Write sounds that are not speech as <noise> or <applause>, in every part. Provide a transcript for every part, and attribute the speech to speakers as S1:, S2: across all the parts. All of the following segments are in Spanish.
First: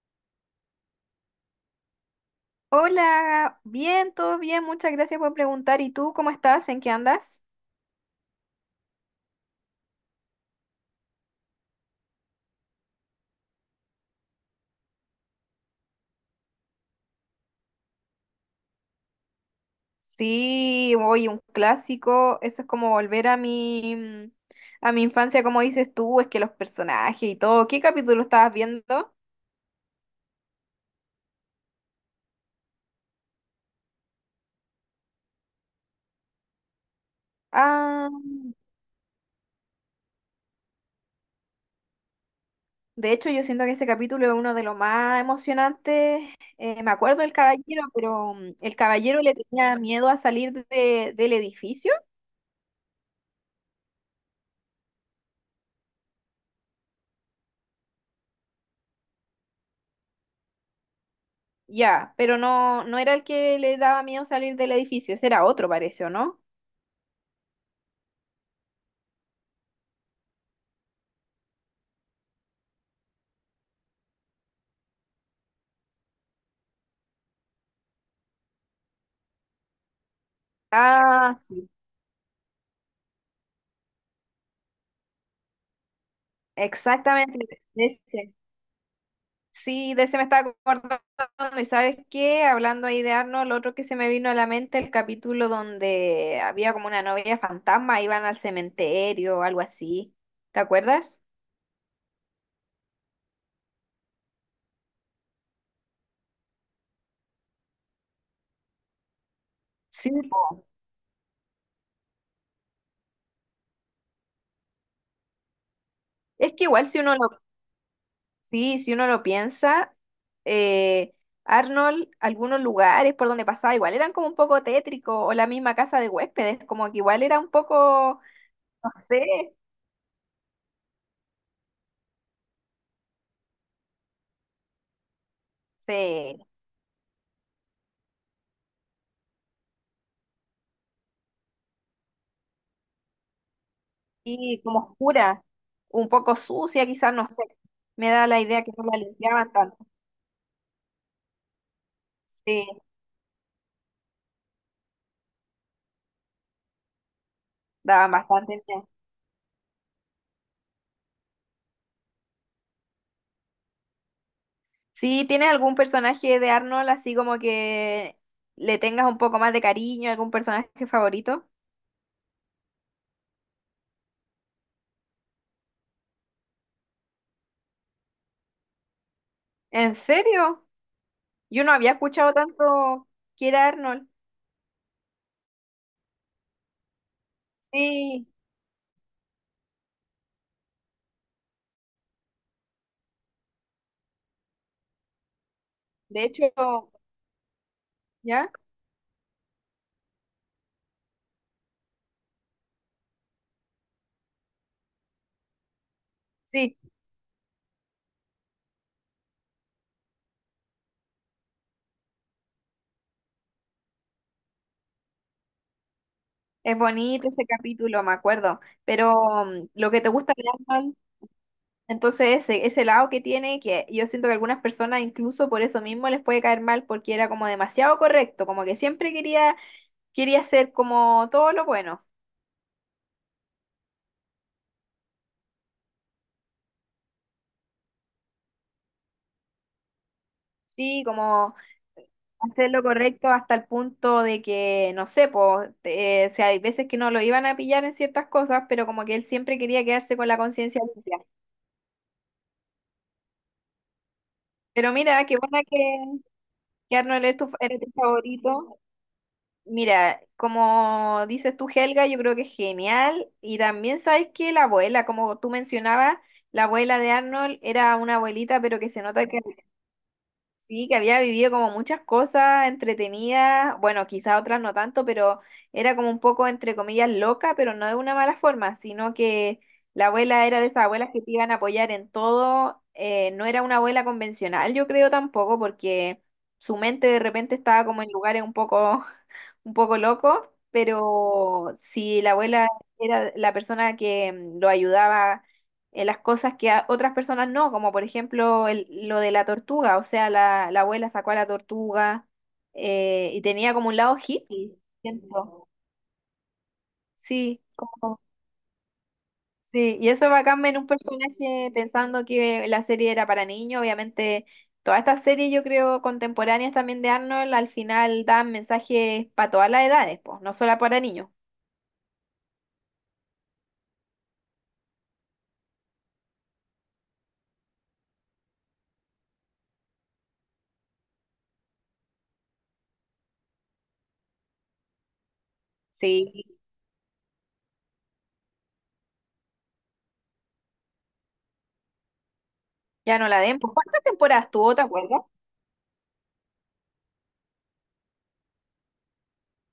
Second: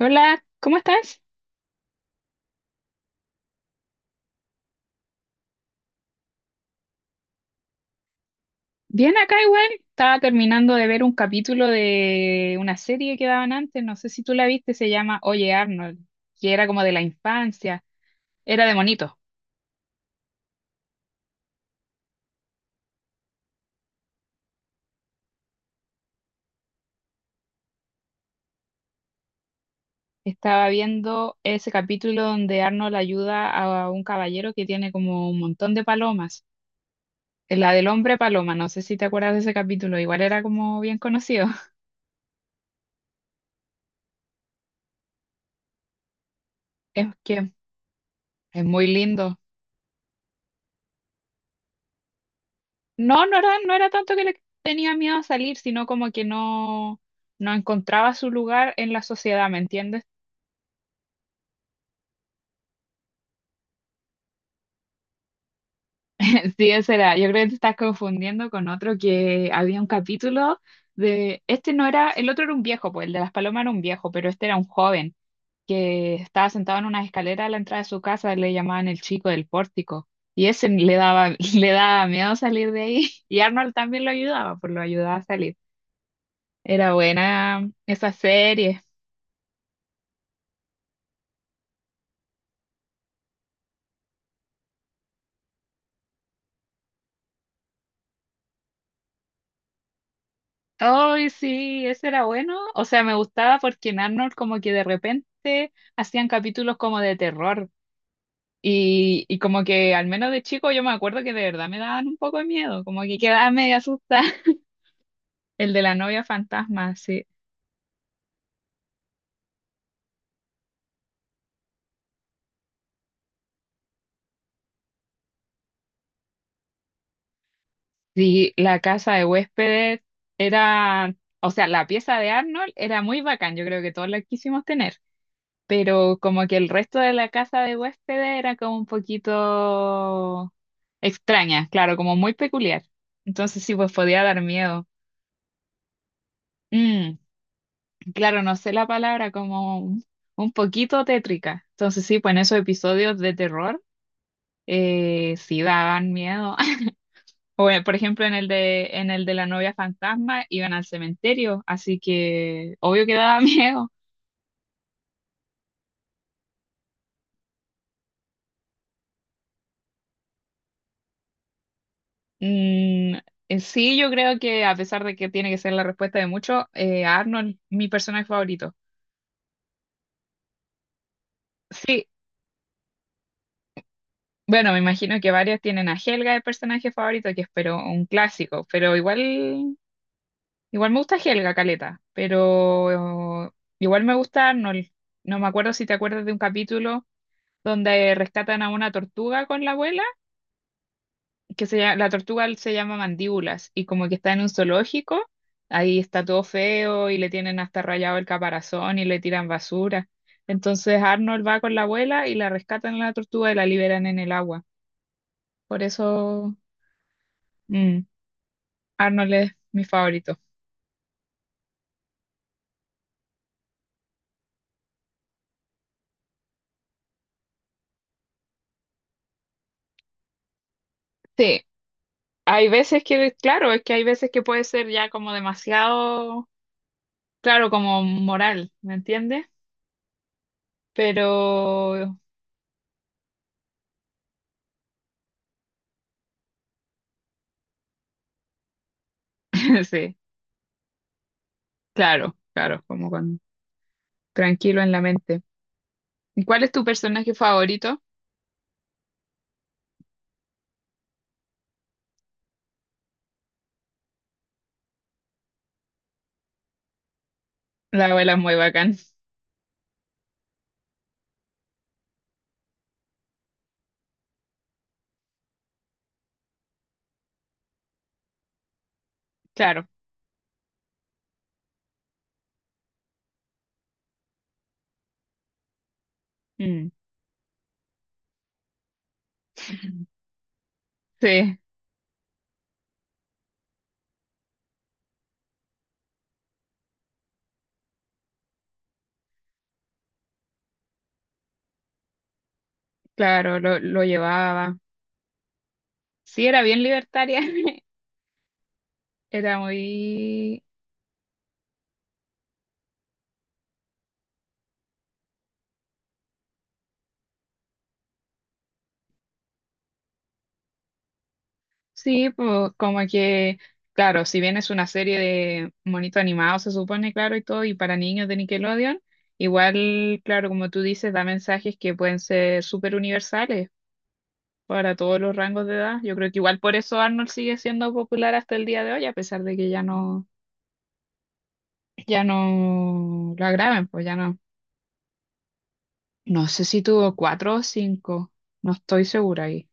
S1: Hola, ¿cómo estás?
S2: Hola, bien, todo bien, muchas gracias por preguntar. ¿Y tú cómo estás? ¿En qué andas?
S1: Bien acá igual. Estaba terminando de ver un capítulo de una serie que daban antes, no sé si tú la viste, se llama Oye Arnold, que era como de la infancia, era de monito.
S2: Sí, hoy un clásico, eso es como volver a mi a mi infancia, como dices tú, es que los personajes y todo. ¿Qué capítulo estabas viendo?
S1: Estaba viendo ese capítulo donde Arnold ayuda a un caballero que tiene como un montón de palomas. La del
S2: Ah,
S1: hombre paloma, no sé si te acuerdas de ese capítulo, igual era como bien conocido. <laughs>
S2: de hecho, yo siento que ese capítulo es uno de los más emocionantes. Me
S1: Es
S2: acuerdo del
S1: que
S2: caballero, pero
S1: es
S2: el
S1: muy
S2: caballero le
S1: lindo.
S2: tenía miedo a salir del edificio.
S1: No, no era tanto que le tenía miedo a salir, sino como que no, no encontraba su lugar en la sociedad, ¿me entiendes?
S2: Ya, pero no era el que le daba miedo salir del edificio, ese era otro, parece, ¿o no?
S1: <laughs> Sí, ese era. Yo creo que te estás confundiendo con otro que había un capítulo de, este no era, el otro era un viejo, pues el de las palomas era un viejo, pero este era un joven que estaba sentado en una escalera a la entrada de su casa, le llamaban el chico del pórtico. Y ese le daba,
S2: Ah,
S1: <laughs>
S2: sí,
S1: le daba miedo salir de ahí. Y Arnold también lo ayudaba, pues lo ayudaba a salir. Era
S2: exactamente.
S1: buena
S2: De
S1: esa
S2: ese.
S1: serie.
S2: Sí, de ese me estaba acordando. ¿Y sabes qué? Hablando ahí de Arnold, lo otro que se me vino a la mente, el capítulo donde había como una novia fantasma, iban al cementerio o algo así. ¿Te acuerdas?
S1: Ay, sí, ese era bueno. O sea, me gustaba porque en Arnold como que de repente hacían capítulos como de terror. Y como que al
S2: Sí,
S1: menos de
S2: po.
S1: chico yo me acuerdo que de verdad me daban un poco de miedo, como que quedaba medio asustada. <laughs> El de la novia
S2: Es que igual
S1: fantasma,
S2: si uno
S1: sí.
S2: lo, Sí, si uno lo piensa, eh, Arnold, algunos lugares por donde pasaba, igual eran como un poco tétricos, o la misma casa de huéspedes, como que igual era un poco,
S1: Sí, la
S2: no
S1: casa de
S2: sé,
S1: huéspedes era, o sea, la pieza de Arnold era muy bacán, yo creo que todos la quisimos tener. Pero
S2: sí.
S1: como que el resto de la casa de huéspedes era como un poquito extraña, claro, como muy peculiar. Entonces sí, pues podía dar
S2: Y como
S1: miedo.
S2: oscura, un poco sucia, quizás,
S1: Mm,
S2: no sé. Me da la
S1: claro, no
S2: idea
S1: sé
S2: que no
S1: la
S2: la
S1: palabra,
S2: limpiaban
S1: como
S2: tanto.
S1: un poquito tétrica. Entonces sí, pues en esos
S2: Sí,
S1: episodios de terror sí daban miedo. <laughs> O por
S2: daban
S1: ejemplo en el
S2: bastante
S1: de
S2: miedo.
S1: en el de la novia fantasma iban al cementerio, así que obvio que daba <laughs> miedo.
S2: Sí, ¿tienes algún personaje de Arnold así como que le tengas un poco más de cariño, algún personaje favorito?
S1: Mm, sí, yo creo que a pesar de que tiene que ser la respuesta de muchos, Arnold, mi personaje favorito.
S2: ¿En serio? Yo no había
S1: Sí,
S2: escuchado tanto que era Arnold.
S1: bueno, me imagino que varios tienen a Helga de personaje favorito, que es pero un
S2: Sí,
S1: clásico, pero igual, igual me gusta Helga, Caleta, pero igual me gusta Arnold. No me acuerdo si te
S2: de
S1: acuerdas de un
S2: hecho,
S1: capítulo donde
S2: ¿ya?
S1: rescatan a una tortuga con la abuela, que se llama, la tortuga se llama mandíbulas y como que está en un zoológico, ahí está todo
S2: Sí,
S1: feo y le tienen hasta rayado el caparazón y le tiran basura. Entonces Arnold va con la abuela y la rescatan a la tortuga y la liberan en el agua. Por eso
S2: es bonito ese
S1: mm,
S2: capítulo, me acuerdo. Pero
S1: Arnold es mi
S2: lo que te gusta
S1: favorito.
S2: de Arnold. Entonces, ese lado que tiene, que yo siento que algunas personas incluso por eso mismo les puede caer mal porque era como demasiado correcto, como que quería hacer como todo
S1: Sí,
S2: lo bueno,
S1: hay veces que, claro, es que hay veces que puede ser ya como demasiado, claro, como moral, ¿me entiendes?
S2: sí,
S1: Pero
S2: como hacer lo correcto hasta el punto de que, no sé, pues, o sea, hay veces que no lo iban a pillar en ciertas cosas, pero como que él siempre quería
S1: <laughs> sí,
S2: quedarse con la conciencia limpia.
S1: claro, claro, como con tranquilo en
S2: Pero
S1: la
S2: mira,
S1: mente. ¿Cuál es tu
S2: que Arnold
S1: personaje
S2: es eres tu
S1: favorito?
S2: favorito. Mira, como dices tú, Helga, yo creo que es genial. Y también sabes que la abuela, como tú mencionabas, la abuela de Arnold era
S1: La
S2: una
S1: abuela es muy
S2: abuelita, pero que
S1: bacán,
S2: se nota que sí, que había vivido como muchas cosas entretenidas. Bueno, quizás otras no tanto, pero era como un poco, entre comillas, loca, pero no de una mala forma, sino que
S1: claro.
S2: la abuela era de esas abuelas que te iban a apoyar en todo. No era una abuela convencional, yo creo tampoco, porque su
S1: Mm.
S2: mente de repente estaba como en lugares un poco loco,
S1: Sí,
S2: pero si la abuela era la persona que lo ayudaba en las cosas que a otras personas no, como por ejemplo lo de la tortuga, o sea, la abuela sacó a la tortuga y
S1: claro,
S2: tenía
S1: lo,
S2: como un
S1: lo
S2: lado hippie,
S1: llevaba.
S2: siento.
S1: Sí, era bien libertaria.
S2: Sí,
S1: <laughs>
S2: como-
S1: Era
S2: sí, y eso
S1: muy...
S2: bacán en un personaje pensando que la serie era para niños, obviamente. Todas estas series, yo creo, contemporáneas también de Arnold, al final dan mensajes para todas las edades, pues, no solo para niños.
S1: Sí, pues como que, claro, si bien es una serie de monitos animados, se supone, claro, y todo, y para niños de Nickelodeon, igual, claro, como tú dices, da mensajes que pueden ser súper universales para todos los rangos de edad. Yo creo que
S2: Sí,
S1: igual por eso Arnold sigue siendo popular hasta el día de hoy, a pesar de que ya no ya
S2: ya no
S1: no
S2: la
S1: la
S2: den. ¿Por
S1: graben,
S2: cuántas
S1: pues ya no.
S2: temporadas tuvo, te acuerdas?
S1: No sé si tuvo cuatro o cinco, no estoy segura ahí.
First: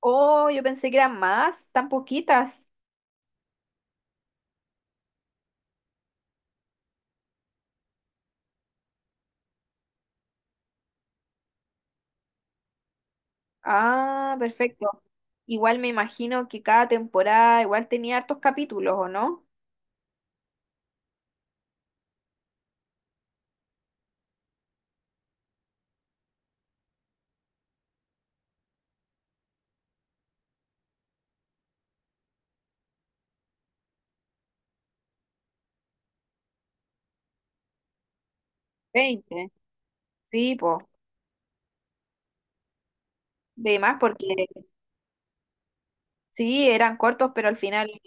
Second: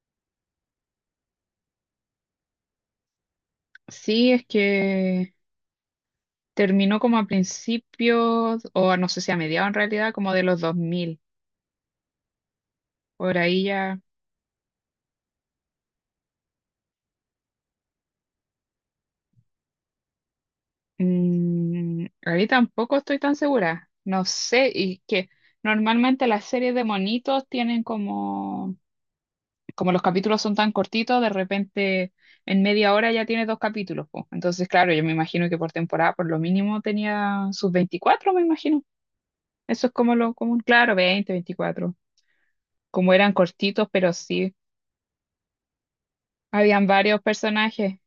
S2: Oh, yo pensé que eran más, tan poquitas.
S1: Sí, es que terminó como a principios, no sé si a mediados en realidad, como de los 2000. Por ahí ya.
S2: Ah, perfecto. Igual me imagino que cada temporada igual tenía hartos capítulos, ¿o no?
S1: Mm, ahí tampoco estoy tan segura. No sé, y que normalmente las series de monitos tienen como los capítulos son tan cortitos, de repente en media hora ya tiene dos capítulos, po. Entonces, claro, yo me imagino que por temporada por lo mínimo tenía sus 24, me imagino.
S2: 20.
S1: Eso es como lo
S2: Sí,
S1: común,
S2: pues.
S1: claro, 20, 24. Como eran
S2: De
S1: cortitos,
S2: más
S1: pero
S2: porque
S1: sí,
S2: sí,
S1: habían
S2: eran
S1: varios
S2: cortos, pero al final
S1: personajes.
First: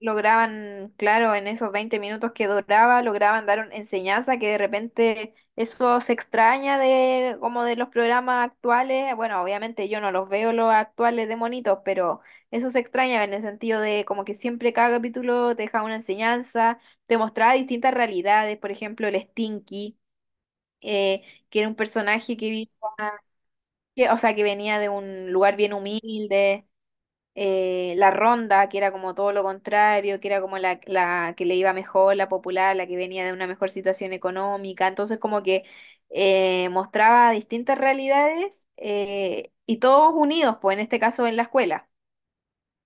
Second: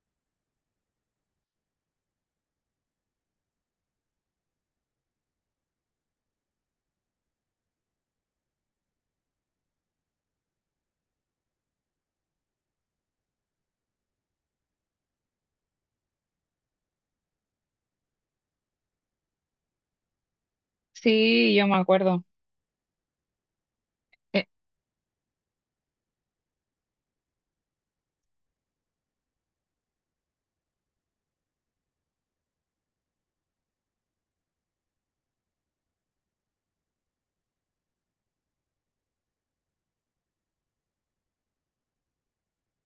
S2: lograban, claro, en esos 20 minutos que duraba, lograban dar una enseñanza que de repente eso se extraña de como de los programas actuales. Bueno, obviamente yo no los veo los actuales de monitos, pero eso se extraña en el sentido de como que siempre cada capítulo te deja una enseñanza, te mostraba distintas realidades, por ejemplo, el Stinky, eh,
S1: Sí,
S2: que
S1: yo
S2: era un
S1: me acuerdo.
S2: personaje o sea, que
S1: Eh,
S2: venía de un lugar bien humilde la ronda, que era como todo lo contrario, que era como la que le iba mejor, la popular, la que venía de una mejor situación económica. Entonces, como que mostraba distintas realidades y todos unidos, pues en este caso en la escuela.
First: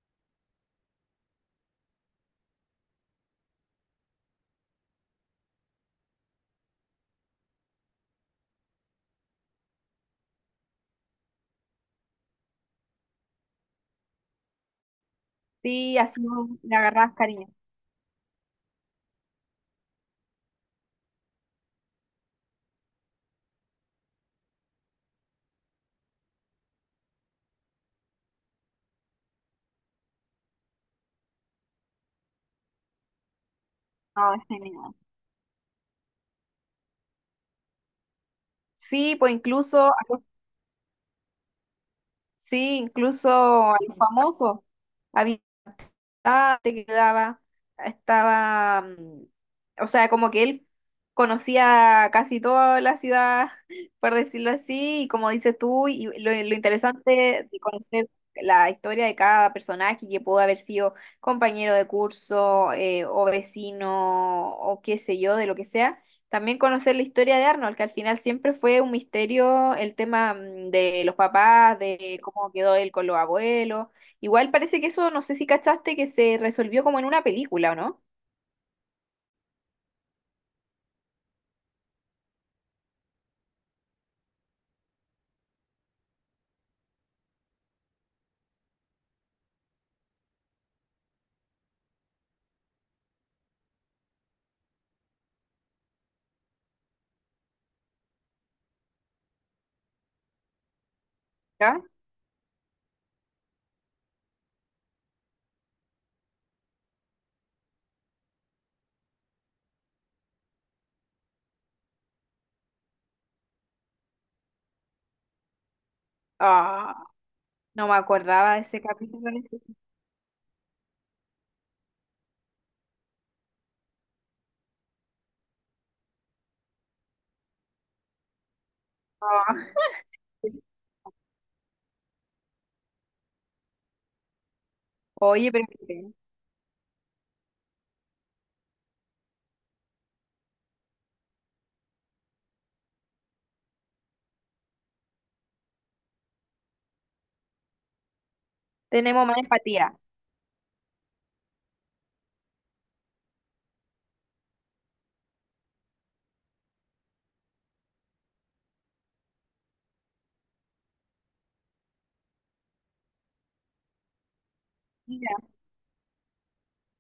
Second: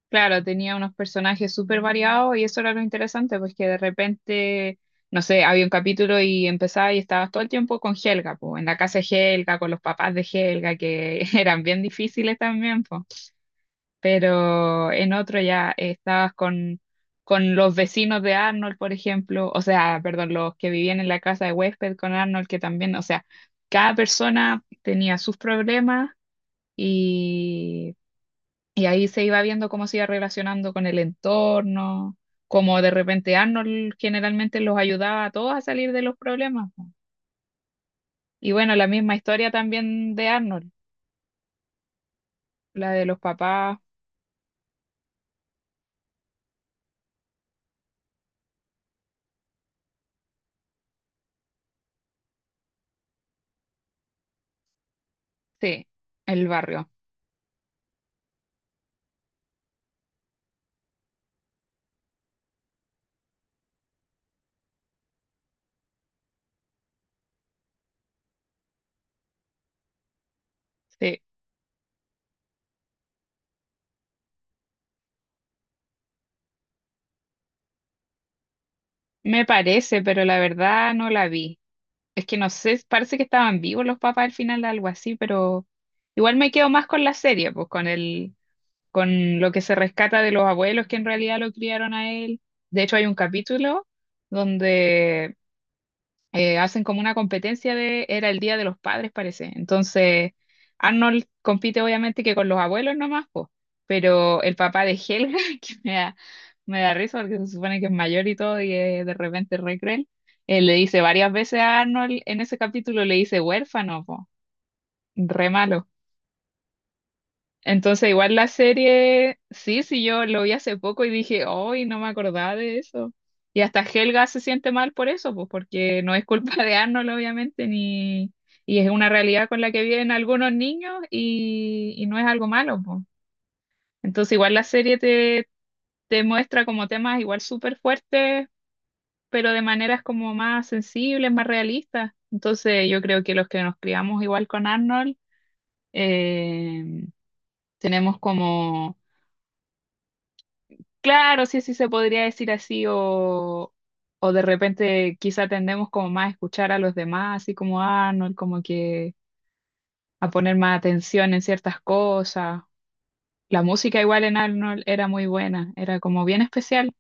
S1: Claro, tenía unos personajes súper variados y eso era lo interesante, pues que de repente, no sé, había un capítulo y empezaba y estabas todo el tiempo con Helga, pues, en la casa de Helga, con los papás de Helga, que <laughs> eran bien difíciles también, pues. Pero en otro ya
S2: Sí, así
S1: estabas
S2: le agarrabas cariño.
S1: con los vecinos de Arnold, por ejemplo, o sea, perdón, los que vivían en la casa de huésped con Arnold, que también, o sea, cada persona tenía sus problemas y y ahí se iba viendo cómo se iba relacionando con el entorno, cómo de repente Arnold
S2: No, es
S1: generalmente los
S2: genial.
S1: ayudaba a todos a salir de los problemas, po. Y bueno, la misma
S2: Sí, pues
S1: historia
S2: incluso, a
S1: también
S2: los-
S1: de Arnold,
S2: sí,
S1: la de los
S2: incluso a
S1: papás,
S2: los famosos. Había. estaba, te quedaba, estaba, mm, o sea, como que él conocía casi toda la ciudad, <laughs> por decirlo así, y como dices tú,
S1: sí,
S2: y lo,
S1: el
S2: lo
S1: barrio,
S2: interesante de conocer la historia de cada personaje que pudo haber sido compañero de curso, o vecino, o qué sé yo, de lo que sea. También conocer la historia de Arnold, que al final siempre fue un misterio el tema de los
S1: sí.
S2: papás, de cómo quedó él con los abuelos. Igual parece que eso, no sé si cachaste, que se resolvió como en una película, ¿o no?
S1: Me parece, pero la verdad no la vi. Es que no sé, parece que estaban vivos los papás al final, algo así, pero igual me quedo más con la serie, pues con el, con lo que se rescata de los abuelos que en realidad lo criaron a él. De hecho, hay un capítulo donde hacen como una competencia de, era el Día de los Padres, parece. Entonces, Arnold
S2: ¿Ya?
S1: compite obviamente que con los abuelos nomás, po, pero el papá de Helga, <laughs> que me da risa porque se supone que es mayor y todo y es de repente re cruel, le dice varias veces a Arnold, en ese capítulo le dice huérfano, po, re malo.
S2: Ah, no me
S1: Entonces, igual la
S2: acordaba de ese capítulo.
S1: serie, sí,
S2: <laughs>
S1: sí, yo lo vi hace poco y dije, hoy no me acordaba de eso. Y hasta Helga se siente mal por eso, pues porque no es culpa de Arnold, obviamente, ni... y es una realidad
S2: Ah.
S1: con la que viven algunos niños y no es algo malo, pues. Entonces, igual la serie te,
S2: Oye, pero mire,
S1: te muestra como temas igual súper fuertes, pero de maneras como más sensibles, más realistas. Entonces, yo creo que los que nos criamos igual con Arnold, eh, tenemos como
S2: tenemos más empatía.
S1: claro, sí, sí se podría decir así, o de repente quizá tendemos como más a escuchar a los demás, así como Arnold, como que a poner más atención en ciertas cosas. La música igual en Arnold era muy
S2: Mira,
S1: buena, era como bien especial.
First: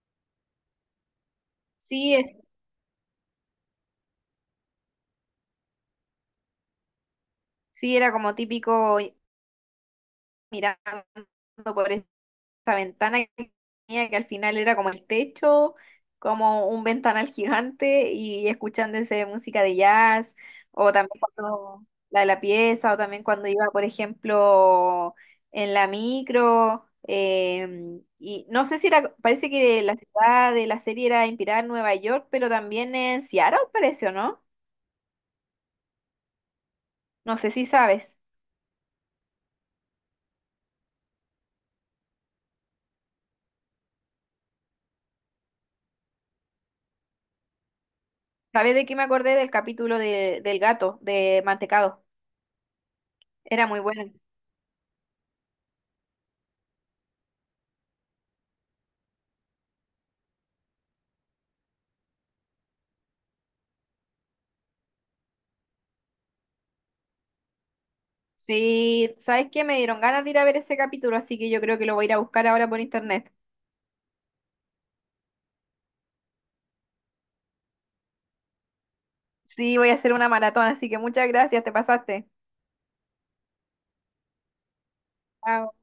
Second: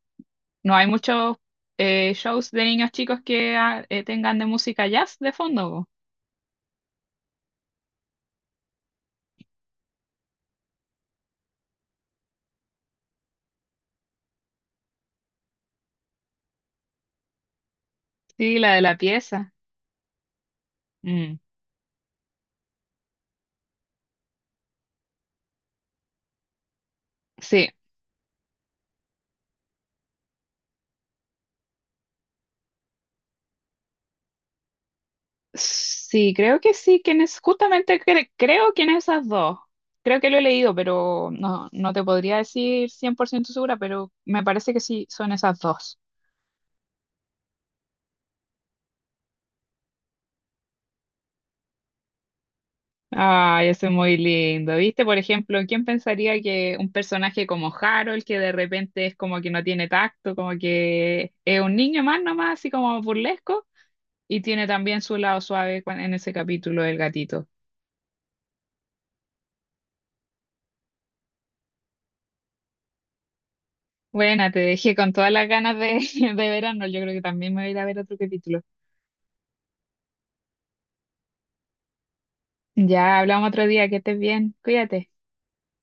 S1: No hay muchos
S2: sí, es-
S1: shows de niños chicos que tengan de música jazz de fondo, po.
S2: sí era como típico mirando por esa ventana que tenía, que al final era como el techo, como un ventanal gigante y
S1: Sí, la de la
S2: escuchándose
S1: pieza.
S2: música de jazz, o también
S1: Mm,
S2: cuando la de la pieza, o también cuando iba, por ejemplo, en la micro.
S1: sí.
S2: Y no sé si era, parece que la ciudad de la serie era inspirada en Nueva York, pero también en Seattle, parece, ¿o no?
S1: Sí, creo que sí, que
S2: No
S1: es
S2: sé si
S1: justamente
S2: sabes.
S1: creo que en esas dos. Creo que lo he leído, pero no, no te podría decir 100% segura, pero me parece que sí, son esas dos.
S2: ¿Sabes de qué me acordé del capítulo del gato, de Mantecado? Era
S1: Ay,
S2: muy
S1: eso es
S2: bueno.
S1: muy lindo. ¿Viste? Por ejemplo, ¿quién pensaría que un personaje como Harold, que de repente es como que no tiene tacto, como que es un niño más nomás, así como burlesco, y tiene también su lado suave en ese capítulo del gatito?
S2: Sí, ¿sabes qué? Me dieron ganas de ir a ver ese capítulo, así que yo creo que lo voy a ir a buscar ahora por internet.
S1: Bueno, te dejé con todas las ganas de, <laughs> de verano. Yo creo que también me voy a ir a ver otro capítulo.
S2: Sí, voy a hacer una maratón, así que muchas gracias, te pasaste.
S1: Ya hablamos otro día, que estés bien, cuídate.
S2: Chao.